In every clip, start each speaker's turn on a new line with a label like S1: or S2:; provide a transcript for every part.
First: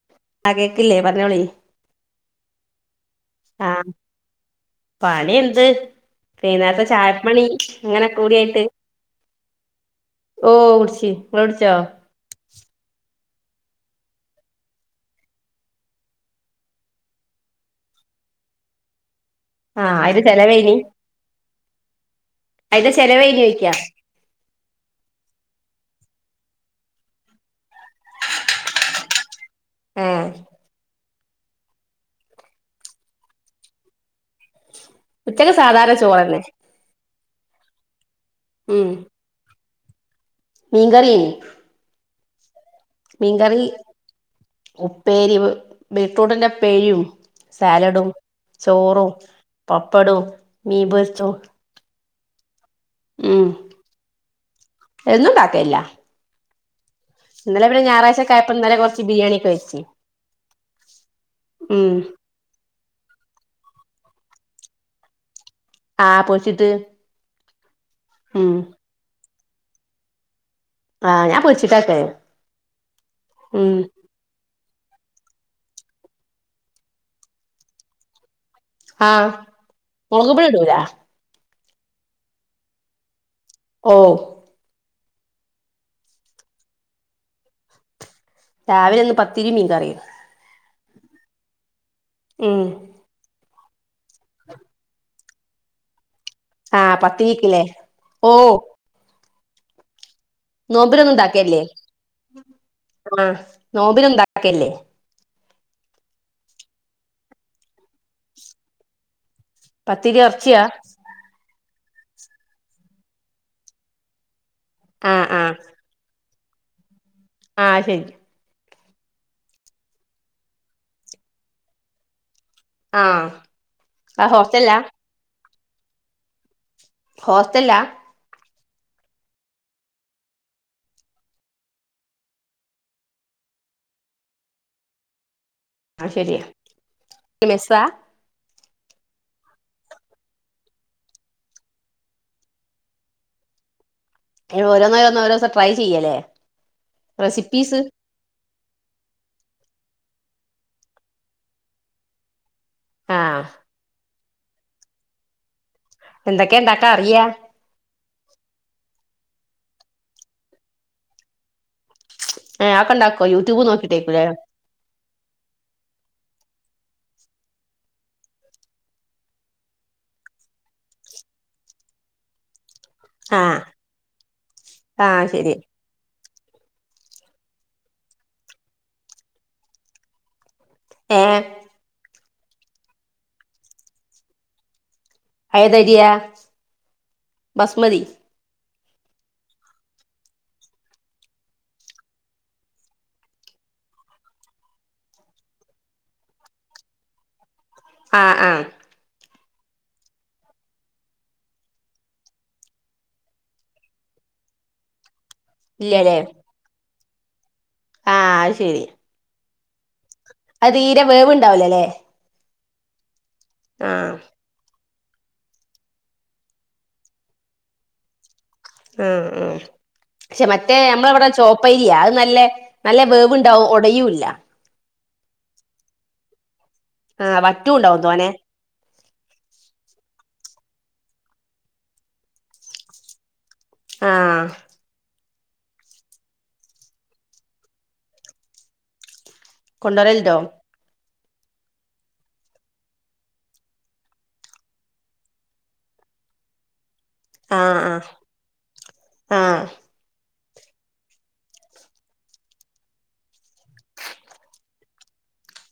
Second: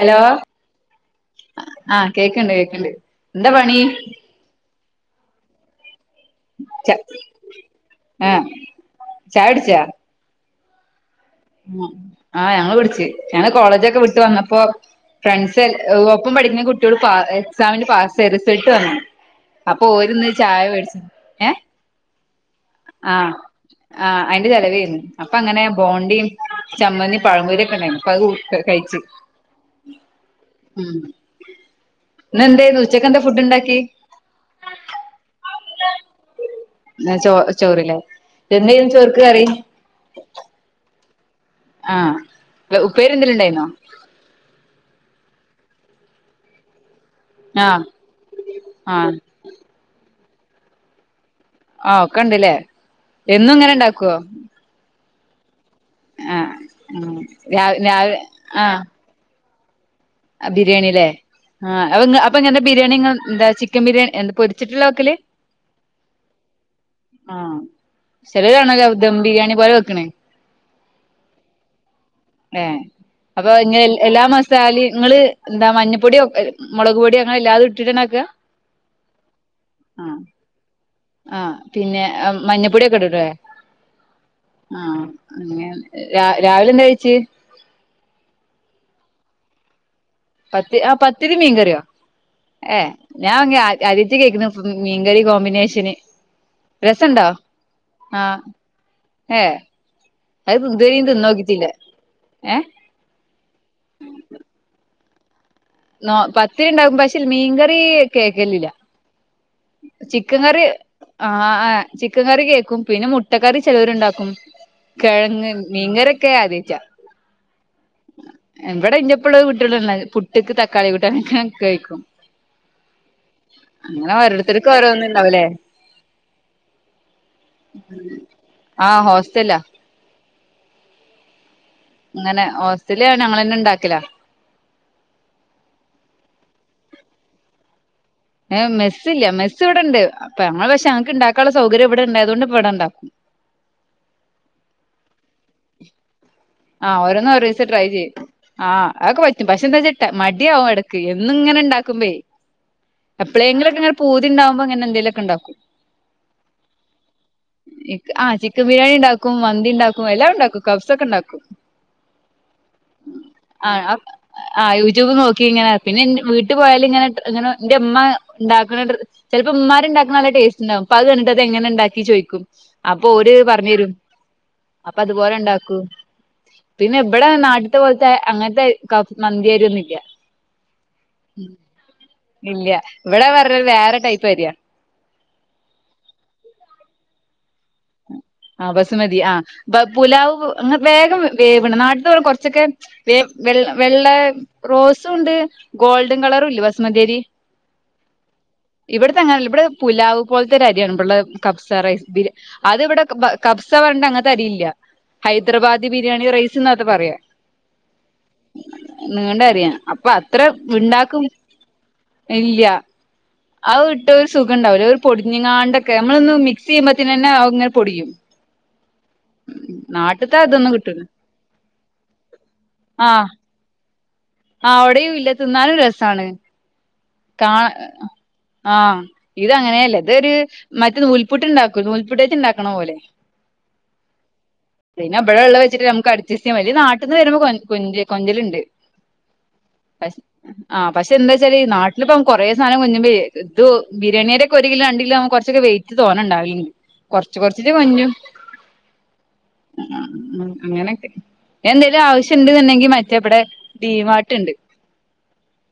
S1: Hello
S2: ആ കേക്കില്ലേ പറഞ്ഞോളി
S1: ആഹ് കേക്ക്‌ണ്ട് കേക്ക്‌ണ്ട് എന്താ
S2: ആ
S1: പണി
S2: പണി എന്ത് വൈന്നേരത്തെ
S1: ച
S2: ചായപ്പണി അങ്ങനെക്കെ
S1: ആഹ്
S2: കൂടായിട്ട്
S1: ചായുടിച്ചാ
S2: ഓഹ് കുടിച്ച്
S1: ആഹ് ആഹ് ഞങ്ങള് ടിച്ചു ഞങ്ങള് കോളേജോക്കെ വിട്ട് വന്നപ്പോ ഫ്രണ്ട്സ് ഒപ്പം പഠിക്കുന്ന കുട്ടിയോള് എക്സാമിന് പാസ്സായി റിസൾട്ട് വന്നു അപ്പൊ
S2: ആ അയിന്റെ
S1: ഓരിന്ന് ചായ
S2: ചെലവേനി
S1: മേടിച്ച ഏഹ്
S2: അയ്ന്റെ ചെലവ്
S1: ആഹ്
S2: അയ്നോക്കാ
S1: ആഹ് അയ്ന്റെ ചിലവായിരുന്നു അപ്പങ്ങനെ ബോണ്ടീം പഴംപൊരി ഒക്കെ ഉണ്ടായിനിം അപ്പ അതു കഴി കഴിച്ചു
S2: ഏഹ്
S1: ഉം ഇന്ന് എന്തായിരുന്നു ഉച്ചക്ക് എന്താ ഫുഡ് ഉണ്ടാക്കി
S2: ഉച്ചക്ക് സാധാരണ ചോറന്നെ
S1: ഇന്നാ ചോ ചോറ്ല്ലേ എന്തേനിം ചോറ്ക്ക് കറി
S2: മീങ്കറി അയ്നിം
S1: ആഹ് ഉപ്പേരി
S2: മീൻ
S1: എന്തേലും
S2: കറി
S1: ഉണ്ടായിന്നോ
S2: ഉപ്പേരി ബീട്രൂട്ടിന്റെ ഉപ്പേരിയും
S1: ആഹ്
S2: സാലഡും ചോറും
S1: ആഹ്
S2: പപ്പടും മീൻ പൊരിച്ചതും
S1: ആഹ് ഒക്കെണ്ടല്ലേ എന്നും ഇങ്ങനെ ഇണ്ടാക്കുവോ
S2: എന്നു ഇണ്ടാക്കലില്ല
S1: ആഹ് ഉം രാ രാവ്
S2: ഞായറാഴ്ചക്കെ ആയപ്പോ ഇന്നലെ
S1: ആഹ്
S2: കൊറച്ച് ബിരിയാണി ഒക്കെ കഴിച്ച്
S1: ബിയാണിലേ ആഹ് അപ്പൊങ്ങാ അപ്പൊങ്ങനന്താ ബിരിയാണി എന്താ ചിക്കൻ ബിരിയാണി എന്ത പൊരിച്ചിട്ടുള്ള വെക്കല്
S2: ആഹ് പൊരിച്ചിട്ട്
S1: ആഹ് ചെലര്
S2: ഉം
S1: കാണാ ദം ബിരിയാണി പോലെ വെക്കണ്
S2: ആഹ് ഞാൻ പൊരിച്ചിട്ടാ വെക്കല്
S1: ഏഹ് അപ്പൊ
S2: ഉം
S1: ഇങ്ങനെ എല്ല- എല്ലാ മസാലേം ഇങ്ങള് എന്താ മഞ്ഞപ്പൊടി ഒക്കെ മുളക് പൊടി അങ്ങനെ എല്ലാതും ഇട്ട്ട്ടാ ഇണ്ടാക്ക
S2: ആഹ് മുളക് പൊടി ഇടൂല
S1: ആഹ് പിന്നെ മഞ്ഞപ്പൊടി ഒക്കെ ഇടുലെ
S2: ഓ
S1: ആഹ് അങ്ങനെ രാ രാവിലെ എന്താ കഴിച്ച്
S2: രാവിലെ ഇന്ന് പത്തിരീം മീൻ കറിയും
S1: പത്തി ആഹ് പത്തിരി മീൻകറിയോ
S2: ഉം
S1: ഏഹ് ഞാൻ അങ്ങ് ആ ആത്യായിറ്റാ കേൾക്ക്‌ണ് മീൻകറി കോമ്പിനേഷന്
S2: ആഹ് പത്തിരീക്ക്‌ ലെ ഓഹ്
S1: എഹ് അത് ഇത് വരേം
S2: നോമ്പിനൊന്നും ഉണ്ടാക്കിയല്ലേ
S1: തിന്നോക്കിട്ടില്ല ഏഹ്
S2: ആഹ് നോമ്പിന് ഉണ്ടാക്കാറില്ലേ
S1: നോ പത്തിരി ഉണ്ടാക്കും പക്ഷെ ല്ലെ മീൻകറി കേൾക്കലില്ല
S2: പത്തിരി
S1: ചിക്കൻ കറി
S2: ഇറച്ചിയാ
S1: ആഹ് ആഹ് ചിക്കൻ കറി കേക്കും പിന്നെ മുട്ട കറി ചെലോര്ണ്ടാക്കും
S2: ആഹ്
S1: കെഴങ്ങ്
S2: ആഹ്
S1: മീൻ കറിയൊക്കെ ആദ്യായിറ്റാ
S2: ആഹ് ശരി
S1: ഇവടെ ഇന്റെ പ്പള്ളൊരു കുട്ടിയേളൊള്ളു ആകെ പുട്ട്ക്ക് തക്കാളി കൂട്ടാനൊക്കെ കഴിക്കും
S2: ആഹ്
S1: അങ്ങനെ
S2: ആ
S1: ഒരോത്തര്ക്ക്
S2: ഹോസ്റ്റലിലാ
S1: ഓരോന്ന് ഉണ്ടാവും ല്ലേ
S2: ഹോസ്റ്റലിലാ
S1: ആഹ് ഹോസ്റ്റലാ അങ്ങനെ ഓസ്റ്റല് ഞങ്ങളെനെ ഇണ്ടാക്കലാ
S2: അത് ശരിയാ മെസ്സാ
S1: ഏഹ് മെസ്സില്ല മെസ്സ്‌ ഇവടെ ഇണ്ട് അപ്പ ഞങ്ങള് പക്ഷേ ഞങ്ങക്ക്ണ്ടാക്കാൻള്ള സൗകര്യം ഇവിടെ ഇണ്ടായതുകൊണ്ട് ഇപ്പ ഇവിടെ ഉണ്ടാക്കും
S2: അങ്ങനെ ഓരോന്ന് ഓരോന്ന് ഓരോദിവസം ട്രൈ ചെയ്യലേ
S1: ആഹ് ഓരോന്ന് ഓരോ ദിവസം ട്രൈ ചെയ്യും ആഹ് അതക്കെ പറ്റും പക്ഷെ എന്താച്ച്ട്ടാ മടിയാവും എടക്ക് എന്നും ഇങ്ങനെ ഉണ്ടാക്കുമ്പേ
S2: ആഹ്
S1: എപ്പളേങ്കിലൊക്കെ ഇങ്ങനെ പൂതിണ്ടാവുമ്പോ അങ്ങനെ എന്തേലൊക്കെ ഉണ്ടാക്കും
S2: എന്തൊക്കെ ഇണ്ടാക്കാ അറിയാ
S1: എനിക്ക് ആ ചിക്കൻ ബിരിയാണി ഉണ്ടാക്കും മന്തി ഉണ്ടാക്കും എല്ലാം ഉണ്ടാക്കും കബ്സ ഒക്കെ ഉണ്ടാക്കും
S2: ഏഹ് അതൊക്കെ ഉണ്ടാക്കോ യൂട്യൂബ്
S1: ആഹ് അ
S2: നോക്കിട്ടേയ്ക്കും ല്ലേ
S1: ആഹ് യൂട്യൂബ് നോക്കി ഇങ്ങനെ പിന്നെ ന്റെ വീട്ട് പോയാല് ഇങ്ങനെ ഇങ്ങനെ എന്റെ ഉമ്മ ഉണ്ടാക്കണ ട്രി ചെലപ്പൊ ഉമ്മാര് ഇണ്ടാക്കണ നല്ല ടേസ്റ്റ്ണ്ടാവും അപ്പ അത് കണ്ടിട്ട് അത് എങ്ങനെ ഉണ്ടാക്കി ചോയ്ക്കും. അപ്പൊ ഓര്
S2: ആഹ്
S1: പറഞ്ഞു തരും അപ്പൊ
S2: ആഹ്
S1: അതുപോലെ
S2: ശരി
S1: ഉണ്ടാക്കും. പിന്നെ ഇബടെ നാട്ട്ത്തെ പോലത്തെ അങ്ങൻത്തെ കാഫ് മന്തി അരി ഒന്നില്ല
S2: ഏഹ്
S1: ഇല്ല്യ ഇവിടെ വെർണത് വേറെ ടൈപ്പ് അരിയാ
S2: ഏത് അരിയാ ബസ്മതി
S1: ആഹ് ബസുമതി ആഹ് ബ പുലാവ് അങ്ങന വേഗം വേവണ് നാട്ടത്തെ പറഞ കുറച്ചൊക്കെ വെ വെള്ള വെള്ള റോസും ഉണ്ട് ഗോൾഡൻ കളറും ഇല്ലെ ബസുമതിഅരി
S2: ആഹ് ആഹ്
S1: ഇവിടത്തെ അങ്ങനെ അല്ല ഇവിടെ പുലാവ് പോലത്തെ ഒരു അരിയാണ് ഇവിടെ കബ്സ റൈസ് ബിരി അത് ഇവിടെ ക് ബ കബ്സ പറഞ്ഞിട്ട് അങ്ങനത്തെ അരിയില്ല ഹൈദരാബാദി
S2: ഇല്ലല്ലേ
S1: ബിരിയാണി റൈസ് ന്നാ അത് പറയാ
S2: ആഹ് അത് ശരി
S1: നീണ്ട അരിയ അപ്പൊ അത്ര
S2: അത് തീരെ
S1: ഇണ്ടാക്കും
S2: വേവുണ്ടാവൂലല്ലേ
S1: ഇല്യ അത്
S2: ആഹ്
S1: ഇട്ട് സുഖം ഇണ്ടാവില്ല ഒരു പൊടിഞ് ങ്ങാണ്ടൊക്കെ നമ്മളൊന്ന് മിക്സ് ചെയ്യുമ്പത്തിനനെ അത് ഇങ്ങനെ പൊടിയും
S2: ആഹ് ആഹ്
S1: നാട്ടിത്തെ
S2: പക്ഷെ
S1: അതൊന്നും
S2: മറ്റേ
S1: കിട്ടൂല
S2: നമ്മളവടെ ചോപ്പരിയാ അത് നല്ല നല്ല
S1: ആഹ്
S2: വേവ് ണ്ടാവും ഒടയൂല്ല
S1: ആഹ് ഓടയൂല്ല തിന്നാലും രസമാണ്
S2: ആഹ്
S1: കാ
S2: വറ്റുണ്ടാവും തോനെ
S1: ആഹ് ഇത് അങ്ങനെയല്ല ഇതൊരു മറ്റ് നൂൽപുട്ട് ഉണ്ടാക്കു നൂൽപുട്ടേച്ച് ഉണ്ടാക്കണ പോലെ
S2: ആഹ്
S1: പിന്നെ അപ്പഴൊള്ള വെച്ചിട്ട് നമുക്ക് അട്ജെസ്റ്റ്ചെയ്യാം വല്ല്യ നാട്ടിന്ന് വരുമ്പോ കൊഞ്ച് കൊഞ്ചലുണ്ട്
S2: കൊണ്ടുവരലുണ്ടോ
S1: [unintelligible] ആഹ് പക്ഷെ എന്തച്ചാല് നാട്ടിലിപ്പം കൊറെ സധനം കൊഞ്ചുമ്പഴെ ഇത് ബിരിയാണിയുടെക്കെ ഒരു കിലോ രണ്ട് കിലോ ആകുമ്പം കൊറച്ചൊക്കെ വെയി റ്റ് തോന്നെ ഉണ്ടാവില് കൊറച്ച് കൊറച്ചിട്ട
S2: ആഹ് ആഹ്
S1: കൊഞ്ചു
S2: ആഹ്
S1: ഉ അങ്ങനൊക്കെ എന്തേലും ആവശ്യമുണ്ട്ന്നുണ്ടെങ്കിൽ മറ്റേവിടെ ജീമാട്ടുണ്ട്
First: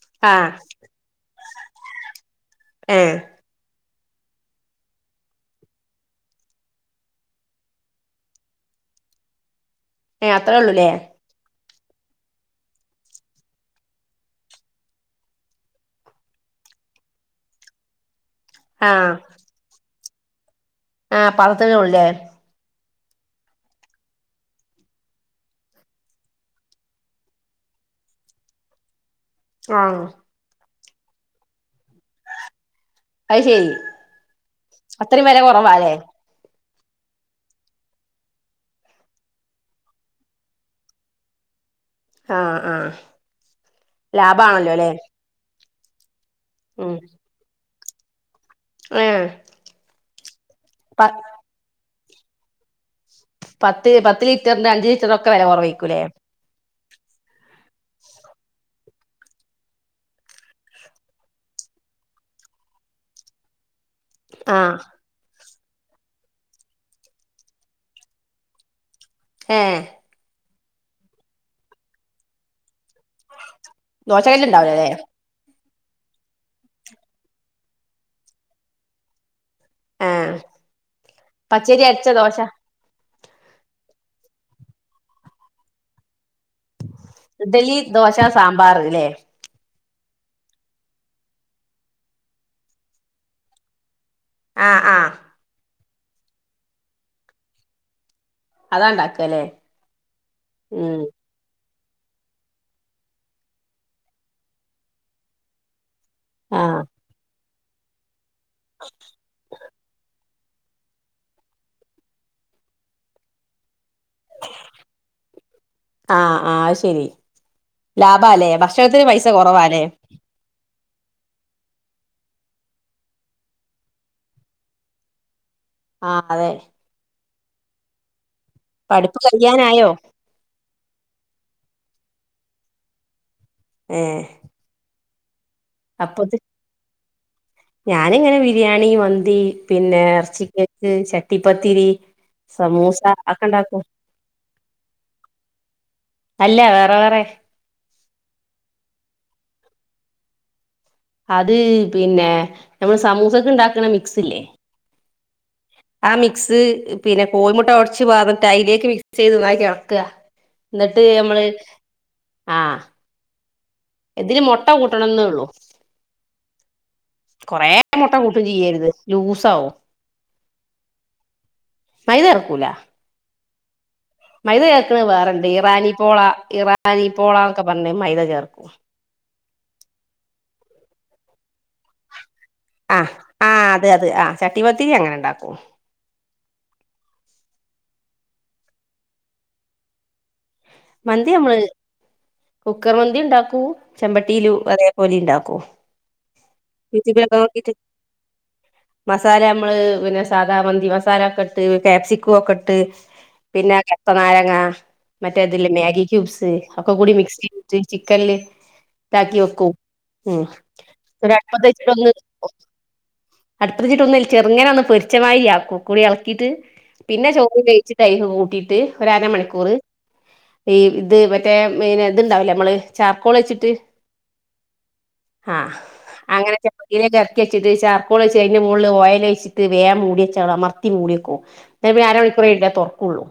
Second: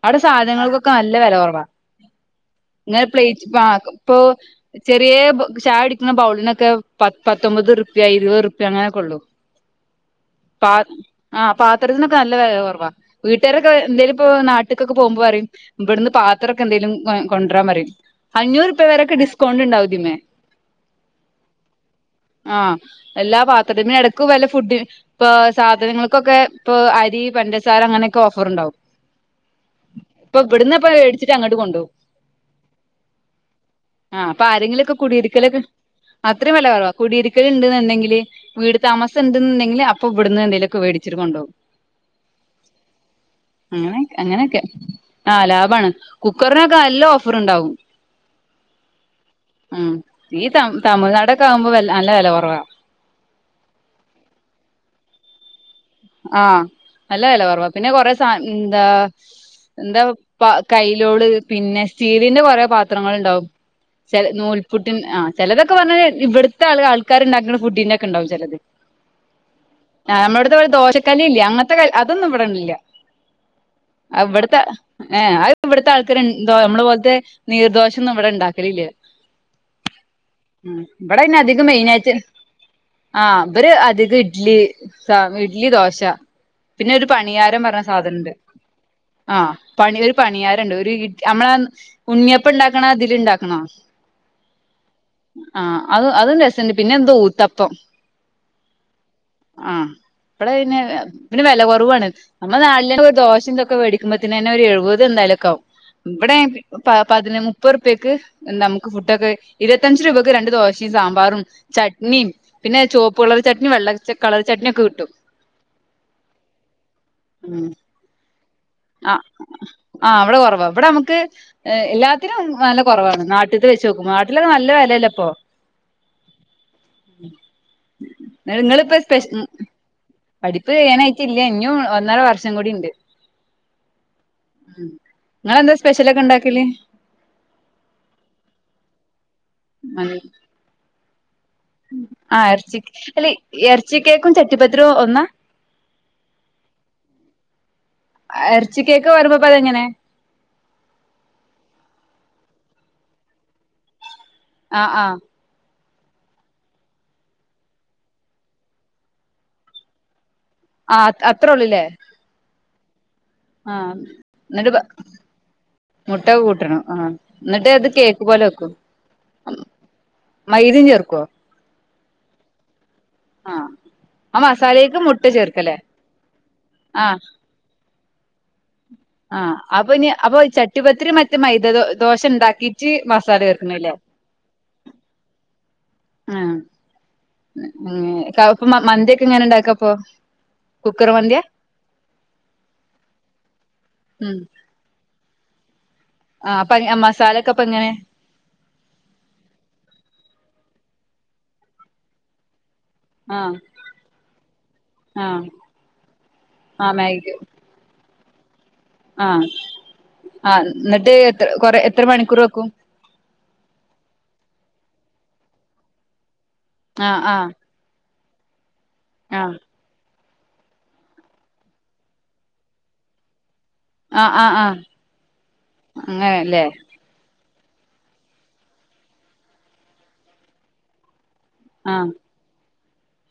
S1: അവിടെ
S2: ആഹ്
S1: സാധനങ്ങൾക്കൊക്കെ നല്ല വില കുറവാ ഇന്നലെ
S2: ഏഹ്
S1: പ്ലേറ്റ് പാ ഇപ്പൊ ചെറിയ ചായ കുടിക്കുന്ന ബൗളിനൊക്കെ പ പത്തൊമ്പത് റുപ്യ ഇരുപത് റുപ്യ അങ്ങനെക്കെ ഉള്ളു
S2: ഏഹ് അത്രേ
S1: പ
S2: ഉള്ളൂല്ലേ
S1: ആഹ് പാത്രത്തിനൊക്കെ നല്ല വേല കുറവാ വീട്ടുകാരൊക്കെ എന്തേലും ഇപ്പോ നാട്ടിക്കൊക്കെ പോകുമ്പോ പറയും ഇവിടുന്ന് പാത്രക്കെ എന്തെലും കൊ കൊണ്ടുവരാൻ പറയും അഞ്ഞൂറുപ്യ
S2: ആഹ്
S1: വരൊക്കെ ഡിസ്കൗണ്ട് ഉണ്ടാവും ഇതിമ്മേ
S2: ആഹ് പറത്തനല്ലേ
S1: ആഹ് എല്ലാ പാത്രത്തിൻമേ എടക്ക് വല്ല ഫുഡ് ഇപ്പ സാധനങ്ങൾക്കൊക്കെ ഇപ്പൊ അരി പഞ്ച സാര അങ്ങനക്കെ ഓഫർ ഉണ്ടാവും
S2: ആഹ്
S1: പ്പൊ ഇവ്ട്ന്ന് പ്പൊ വേടിച്ചിട്ട് അങ്ങട്ട് കൊണ്ടോവും
S2: അത് ശരി
S1: ആഹ് അപ്പ ആരെങ്കിലൊക്കെ
S2: അത്രയും വില
S1: കുടിയിരിക്കലൊക്കെ
S2: കുറവാല്ലേ
S1: അത്രയും വെല കുറവാ കുടിയിരിക്കല് ണ്ട് ന്ന്ണ്ടെങ്കിൽ വീട് താമസം ണ്ട് ന്ന്ണ്ടെങ്കില് അപ്പോ ഇവിടുന്ന് എന്തെലൊക്കെ വേടിച്ചിട്ടു കൊണ്ടോവും
S2: ആഹ് ആഹ്
S1: അങ്ങനെ അങ്ങനെയൊക്കെ
S2: ലാഭാണല്ലോ അല്ലേ
S1: ആഹ് ലാഭാണ് കുക്കറിനൊക്കെ
S2: ഉം
S1: നല്ല ഓഫർ ഉണ്ടാവും
S2: ഏഹ്
S1: ഉം ഈ തം
S2: പ
S1: തമിഴ്നാടൊക്കെ ആകുമ്പോ വ നല്ല വില കുറവാ
S2: പത്ത് പത്ത് ലിറ്ററിന്റെ അഞ്ച് ലിറ്ററൊക്കെ ഒക്കെ കുറവയ്കുലേ
S1: ആഹ് നല്ല വില കൊറവാ പിന്നെ കൊറെ സാൻ എന്താ എന്താ പ കൈയിലോട് പിന്നെ സ്റ്റീലിന്റെ കൊറെ പാത്രങ്ങളുണ്ടാവും ചില
S2: ആഹ്
S1: നൂൽപുട്ടി ആ ചിലതൊക്കെ പറഞ മാരി ഇവിടുത്തെ ആ ആൾക്കാരുണ്ടാക്കുന്ന ഫുഡീന്റെ ഒക്കെ ഉണ്ടാവും ചിലത്
S2: ഏഹ്
S1: ആ നമ്മുടെ ഇടുത്തെ പോലെ ദോശക്കല്ല് ഇല്ലേ അങ്ങനത്തെ ക അതൊന്നും ഇവിടെല്യ
S2: ദോശകല്ല്
S1: അവിട്ത്തെ
S2: ഉണ്ടാവൂലല്ലേ
S1: ഏഹ് അത് ഇവിടുത്തെ ആൾക്കർ എന്തോ നമ്മെളെ പോലത്തെ നീർദോശ ഒന്നും ഇവിടെ ഉണ്ടാക്കലില്ല
S2: ആഹ്
S1: മ് ഇവടെ പിന്നെ അധികം
S2: പച്ചരി അരച്ച
S1: മെയിനായിട്ട്
S2: ദോശ
S1: ആഹ് ഇവര് അധികം ഇഡ്ലി സാ ഇഡ്ലി ദോശ പിന്നെ ഒരു പണിയാരം
S2: ഇഡലി
S1: പറഞ്ഞ
S2: ദോശ
S1: സാധനുണ്ട്
S2: സാമ്പാർ ല്ലേ
S1: ആഹ് പണി ഒരു പണിയാരണ്ട് ഒരു ഇട് നമ്മള ഉണ്ണിയപ്പം ഉണ്ടാക്കണ ഇതിലുണ്ടാക്കണാ
S2: ആഹ് ആഹ്
S1: ആ അത് അതും രസണ്ട് പിന്നെ എന്തോ ഊത്തപ്പം
S2: അതാണ്ടാക്കല്ലേ
S1: ഐന് പിന്നെ വെല കൊറവാണ് നമ്മളെ നാട്ടിലന്നെ ഒരു ദോശ ഇതൊക്കെ വേടിക്കുമ്പോത്തനന്നെ ഒരു എഴുപത് എന്തായാലും ഒക്കെ ആവും ഇവടെ
S2: ആഹ്
S1: പാ പതിന് മുപ്പത് ഉറുപ്പ്യക്ക് നമുക്ക് ഫുഡൊക്കെ ഇരുപത്തഞ്ച് രൂപക്ക് രണ്ട് ദോശിം സാമ്പാറും ചട്നിം പിന്നെ ചോപ്പ് കളറ് ചട്നിം വെള്ള കളർ ചട്നി ഒക്കെ കിട്ടും
S2: ആഹ് ആ ശരി ലാഭാലെ ഭക്ഷ
S1: അഹ് ആഹ് ഇവടെ കൊറവാ ഇപടെ നമ്മക്ക് എല്ലാത്തിനും നല്ല കുറവാണ് നാട്ടിത്തെ വെച്ച് നോക്കുമ്പോ നാട്ടിലൊക്കെ നല്ല വെലല്ലേ ഇപ്പൊ
S2: ആഹ് അതെ
S1: നിട്ട് നിങ്ങള്പ്പോ
S2: പഠിപ്പ്
S1: സ്പെഷ് ഉം
S2: കഴിയാനായോ
S1: പഠിപ്പ് കയ്യാനായിട്ടില്ല്യ ഇഞ്ഞും ഒന്നര വർഷം കൂടി ഇണ്ട്
S2: ഏഹ്
S1: ഉം ഇങ്ങളെന്താ സ്പെഷ്യല് ഒക്കെ
S2: അപ്പത്
S1: ഇണ്ടാക്കല്
S2: ഞാനിങ്ങനെ ബിരിയാണി മന്തി പിന്നെ എറച്ചി ചിക്കൻക്ക് ച ട്ടിപ്പത്തിരി
S1: ആ എറച്ചി
S2: സമൂസ
S1: അല്ല
S2: അതൊക്കെ ഇണ്ടാക്കും
S1: എറച്ചി കേക്കും ചട്ടിപ്പത്തിരിയും ഒന്നാ
S2: അല്ല വേറെ വേറെ
S1: ഇറച്ചിക്കേക്ക് പറയുമ്പോ പ്പ അതെങ്ങനെ
S2: അത് പിന്നെ നമ്മൾ സമൂസക്ക്ണ്ടാക്കണ മിക്സ് ല്ലേ
S1: അഹ് ആഹ്
S2: ആ മിക്സ് പിന്നെ കോഴിമുട്ട ഒടച്ച് പാർന്നിട്ട് അതിലേക്ക് മിക്സ് ചെയ്ത് ഒന്നായിറ്റ് ഇളക്കുക
S1: ആ
S2: എന്നിട്ട് നമ്മള്
S1: അത്രേ
S2: ആഹ്
S1: ആഹ്
S2: ഇതില് മുട്ട
S1: ഇന്നിട്ട് ബ
S2: കൂട്ടണംന്നേ ഉള്ളൂ
S1: മുട്ട കൂട്ടണം ആഹ്
S2: കൊറേ
S1: എന്നിട്ട് അത്
S2: മുട്ട
S1: കേക്ക്
S2: കൂട്ടും
S1: പോലെ വെക്കും.
S2: ചെയ്യരുത് ലൂസാവും
S1: മൈദ ചേർക്കോ
S2: മൈദ ചേർകൂലാ
S1: ആഹ്
S2: മൈദ ചേർക്ക്ണത് വേറണ്ട് ഇറാനി പോള ഇറാനി
S1: ആ
S2: പോള എന്നൊക്കെ പറഞതിന് മൈദ ചേർക്കും.
S1: ആഹ് അപ്പൊ ഇഞ് അപോ ചട്ടിപത്തിരി മറ്റേ മൈദ ദോ ദോശണ്ടാക്കീട്ട് മസാല ചേർക്കണത് ലേ
S2: ചട്ടി പത്തിരി അങ്ങനെണ്ടാക്കും.
S1: ആഹ് അങ്ങനെ കാക്കു മ മന്തിയെക്കെ എങ്ങനെ ഇണ്ടാക്കാ അപ്പൊ കുക്കർ
S2: മന്തി
S1: മന്തിയാ
S2: നമ്മള് കുക്കർ മന്തി ഇണ്ടാക്കൂ
S1: ഉം
S2: ചെമ്പട്ടിയില് അതേ പോലെ ഇണ്ടാക്കും
S1: ആ അപ്പൊ
S2: യൂടൂബിലൊക്കെ
S1: മസാലൊക്കെ അപ്പൊ
S2: നോക്കീട്ട്
S1: എങ്ങനെ
S2: മസാല നമ്മള് പിന്നെ സാധാ മന്തി മസാല ഒക്കെ ഇട്ട് ക്യാപ്സിക്കം ഒക്കെ ഇട്ട്.
S1: ആ
S2: പിന്നെ കർത്തനാരങ്ങ.
S1: ആ
S2: ട്ട അതില് മേഗി ക്യൂബ്സ്
S1: ആ
S2: ഒക്കെ കൂടി
S1: മാഗി
S2: മിക്സ് ചെയ്തിട്ട് ചിക്കൻല് താക്കി
S1: ആഹ്
S2: വെക്കും ഉം
S1: ആഹ് എന്നിട്ട്
S2: ഇന്നിട്ട്
S1: എത്ര
S2: അട്പ്പത്ത്
S1: കൊറെ എത്ര
S2: വച്ചിട്ടൊന്ന്.
S1: മണിക്കൂർ വെക്കും
S2: അട്പ്പത്ത് വെച്ചിട്ട് ഒന്ന് ചെറുങ്ങനെ ഒന്ന് പൊരിച്ചമാതിരി ആക്കും ഒക്കക്കൂടി ഇളക്കിയിട്ട്
S1: ആഹ്
S2: പിന്നെ
S1: ആഹ്
S2: ചോറ് വോവിച്ച് തൈര് കൂട്ടിയിട്ട് ഒരു അരമണിക്കൂറ് ഈ ഇത് മറ്റേ പിന്നെ ഇത്ണ്ടാവില്ലേ നമ്മള് ചാർക്കോൾ വെച്ചിട്ട്.
S1: ആഹ് ആഹ് ആഹ് ആഹ്
S2: ആഹ്
S1: അങ്ങനെല്ലേ
S2: അങ്ങനെക്കെ ഇതിലേക്ക് ഇറക്കി വച്ചിട്ട് ചർക്കോള് വെച്ച് അതിന്റെ മുകളിൽ ഓയിൽ ഒയിച്ചിട്ട് വേഗം മൂടി വച്ച് അങ്ങട് അമർത്തി മൂടിവെക്കും. നേ പിന്നെ
S1: ആഹ്
S2: ആര മണിക്കുർ കഴിഞ്ഞിട്ടെ തുറക്കുള്ളൂ.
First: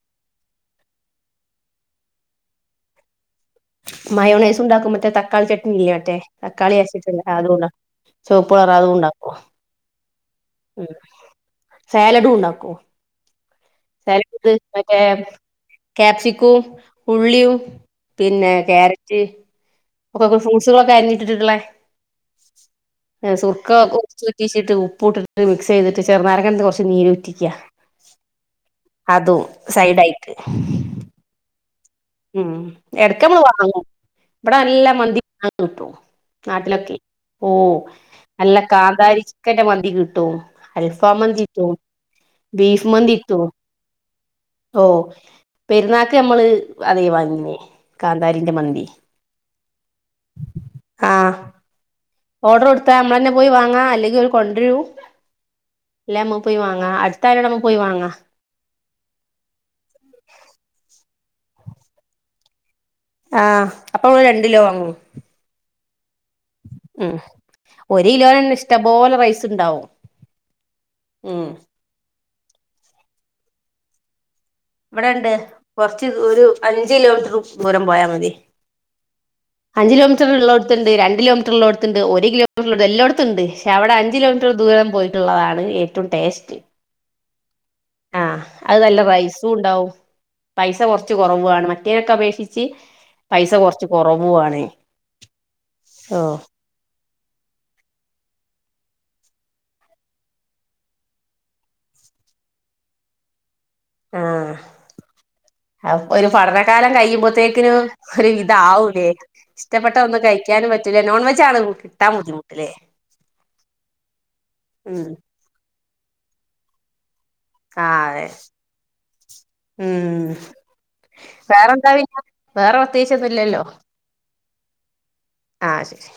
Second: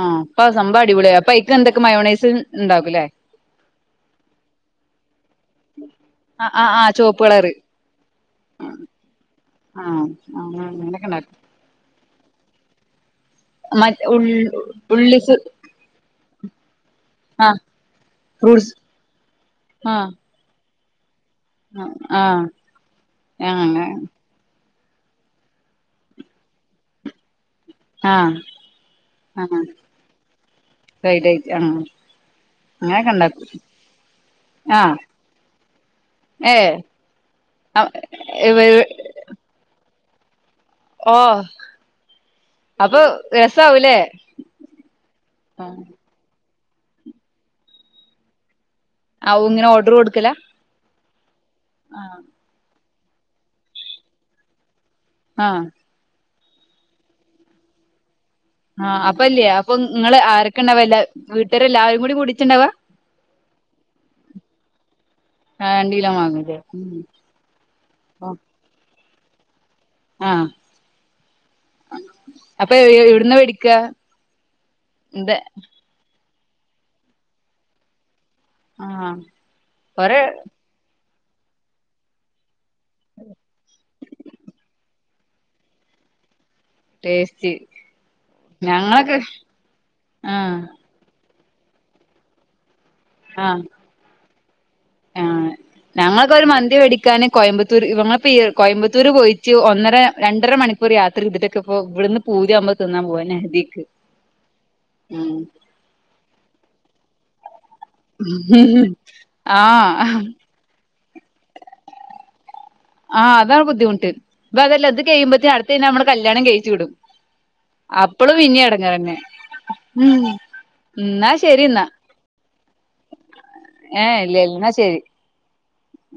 S1: ആഹ് അപ്പ സംഭവം അടിപൊളിയായി അപ്പൊ അതിൽക്ക് എന്തൊക്കെ മയോണൈസ് ഇണ്ടാകുലേ
S2: മയോണൈസ് ഉണ്ടാക്കും മറ്റേ തക്കാളി ചട്ട്നി ഇല്ലേ മറ്റേ
S1: ആഹ് ആഹ്
S2: തക്കാളി
S1: ആഹ്
S2: അരച്ച്
S1: ചുവപ്പ്
S2: വെച്ചതില്ലേ
S1: കളറ്
S2: ആതുണ്ടാ ചുവപ്പ് കളറ് ആതും ഉണ്ടാക്കും
S1: ആഹ് അങ്ങനെ
S2: ഉം
S1: അങ്ങനെക്കെ ഇണ്ടാക്കും
S2: സാലഡും ഉണ്ടാക്കോ.
S1: മ ഉള്ള ഉള്ളി സു.
S2: ക്യാപ്സിക്കവും ഉള്ളിയും പിന്നെ
S1: ഫ്രൂട്ട്സ്
S2: ക്യാരറ്റ്
S1: ആഹ്
S2: ഫ്രൂട്സുകൾ ഒക്കെ അരഞ്ഞിട്ടിട്ടുള്ള
S1: ആഹ്
S2: ഏഹ് സുർക്ക
S1: അങ്ങനെ
S2: [unintelligible] ഉറ്റീച്ചിട്ട് ഉപ്പ് ഇട്ട് മിക്സ് ചെയ്തിട്ട് ചെറുനാരങ്ങക്കിന്ന് കുറച്ച് നീര് ഉറ്റിക്കുക.
S1: ആഹ്
S2: അതും
S1: ആഹ്
S2: സൈഡായിട്ട്
S1: [unintelligible] ആഹ്
S2: ഉം
S1: അങ്ങനൊക്കെ
S2: ഇടക്ക് നമ്മള്
S1: ഉണ്ടാക്കും
S2: വാങ്ങും ഇവിടെ നല്ലാ
S1: ആഹ്
S2: മന്തി വാങ്ങൻ കിട്ടും.
S1: ഏഹ്
S2: നാട്ടിലൊക്കെ ഓഹ് നല്ല കാന്താരി ചിക്കന്റെ മന്തി കിട്ടും അൽഫാം
S1: ഓഹ്
S2: മന്തി കിട്ടും. ബീഫ്
S1: അപ്പൊ
S2: മന്തി കിട്ടുവോ
S1: രസാവൂലേ
S2: ഓഹ്
S1: ആ
S2: പെരുനാള്ക്ക് അത് നമ്മള് അതെ വാങ്ങിനെ കാന്താരിന്റെ മന്തി.
S1: ഔ ഇങ്ങനെ ഓർഡർ കൊടുക്കലാ
S2: ആഹ്
S1: ആഹ്
S2: ഓർഡർ കൊടുത്താ നമ്മൾ തന്നെ പോയി വാങ്ങാം അല്ലെങ്കിൽ ഓല് കൊണ്ടുരും.
S1: ആഹ്
S2: അല്ല നമ്മക്കും പോയി വാങ്ങ അടുത്തായിനോട് നമ്മക്ക് പോയി വാങ്ങ.
S1: ആഹ് അപ്പം അല്ലേ അപ്പൊ ഇങ്ങള് ആരൊക്കെ ഇണ്ടവാ എല്ലാ വീട്ടുകാര് എല്ലാവരും കൂടി കുടിറ്റ് ഇണ്ടവാ.
S2: ആഹ് അപ്പൊ ഇങ്ങള് രണ്ടി കിലോ വാങ്ങേ
S1: ആഹ് രണ്ട് കിലോ വാങ്ങുവല്ലേ. ഉം
S2: ഉം ഒരു കിലോൻ തന്നെ ഇഷ്ട പോലെ റൈസ് ഇണ്ടാവും.
S1: ആഹ്
S2: ഉം
S1: അപ്പൊ എവിടന്നാ മേടിക്കാ.
S2: ഇവിടെ ഇണ്ട് കൊറച്ച് ഒരു അഞ്ച് കിലോമീറ്റർ ദൂരം പോയാൽ മതി.
S1: ആഹ്
S2: അഞ്ച്
S1: കൊറെ
S2: കിലോമീറ്റർ ഉള്ളടെത്തുണ്ട്. രണ്ട് കിലോമീറ്റർ ഉള്ളടെത്തുണ്ട്. ഒരു കിലോ എല്ലായിടത്തുണ്ട് പക്ഷെ അവിടെ അഞ്ച് കിലോമീറ്റർ ദൂരം പോയിട്ടുള്ളതാണ് ഏറ്റവും ടേസ്റ്റ്.
S1: ടേസ്റ്റ്.
S2: ആഹ് അത് നല്ല
S1: ഞങ്ങളൊക്കെ
S2: റൈസും ഉണ്ടാവും.
S1: ആഹ്
S2: പൈസ കൊറച്ച് കുറവാണ് മറ്റേനൊക്കെ അപേക്ഷിച്ച്. പൈസ
S1: ആഹ്
S2: കൊറച്ച് കൊറവുവാണ്
S1: ആഹ്
S2: ഓഹ്
S1: ഞങ്ങൾക്കൊരു മ ന്തി മേടിക്കാന് കോയമ്പത്തൂർ ഇവങ്ങ കോയമ്പത്തൂർ പോയിട്ട് ഒന്നര രണ്ടര മണി ഇപ്പയൊരു യാത്ര ചെയ്തിട്ടൊക്കെ ഇപ്പ ഇവിടന്ന് പൂതീയാവുമ്പോ തിന്നാൻ പോയാന് നഹ്ദിക്ക് ഉ
S2: ആഹ് ഒരു പഠനകാലം കഴിയുമ്പോത്തേക്കിന് ഒരു വിതാവൂലേ ഇഷ്ടപ്പെട്ട
S1: ആഹ്
S2: ഒന്ന് കഴി കഴിക്കാനും പറ്റൂല്ല. നോൺ വെജ് ആണ് കിട്ടാൻ ബുദ്ധിമുട്ട് അല്ലേ.
S1: ആഹ് അതാണ് ബുദ്ധിമുട്ട്. ഇത് അതല്ല ഇത്
S2: ഉം
S1: കഴിയ്പത്തേ അടുത്തിന് നമ്മടെ കല്യാണം കഴിച്ചു വിടും.
S2: ആ അതെ
S1: അപ്പളും പിന്നെ എടങ്ങേറ് തന്നെ ഉം. എന്നാ ശരി എന്നാ
S2: വേറെന്താ പിന്നെ വേറെ പ്രത്യേകിച്ചൊന്നുംല്ലല്ലോ
S1: ഏഹ് ഇല്ല എന്നാ ശരി.
S2: ആഹ് ശരി.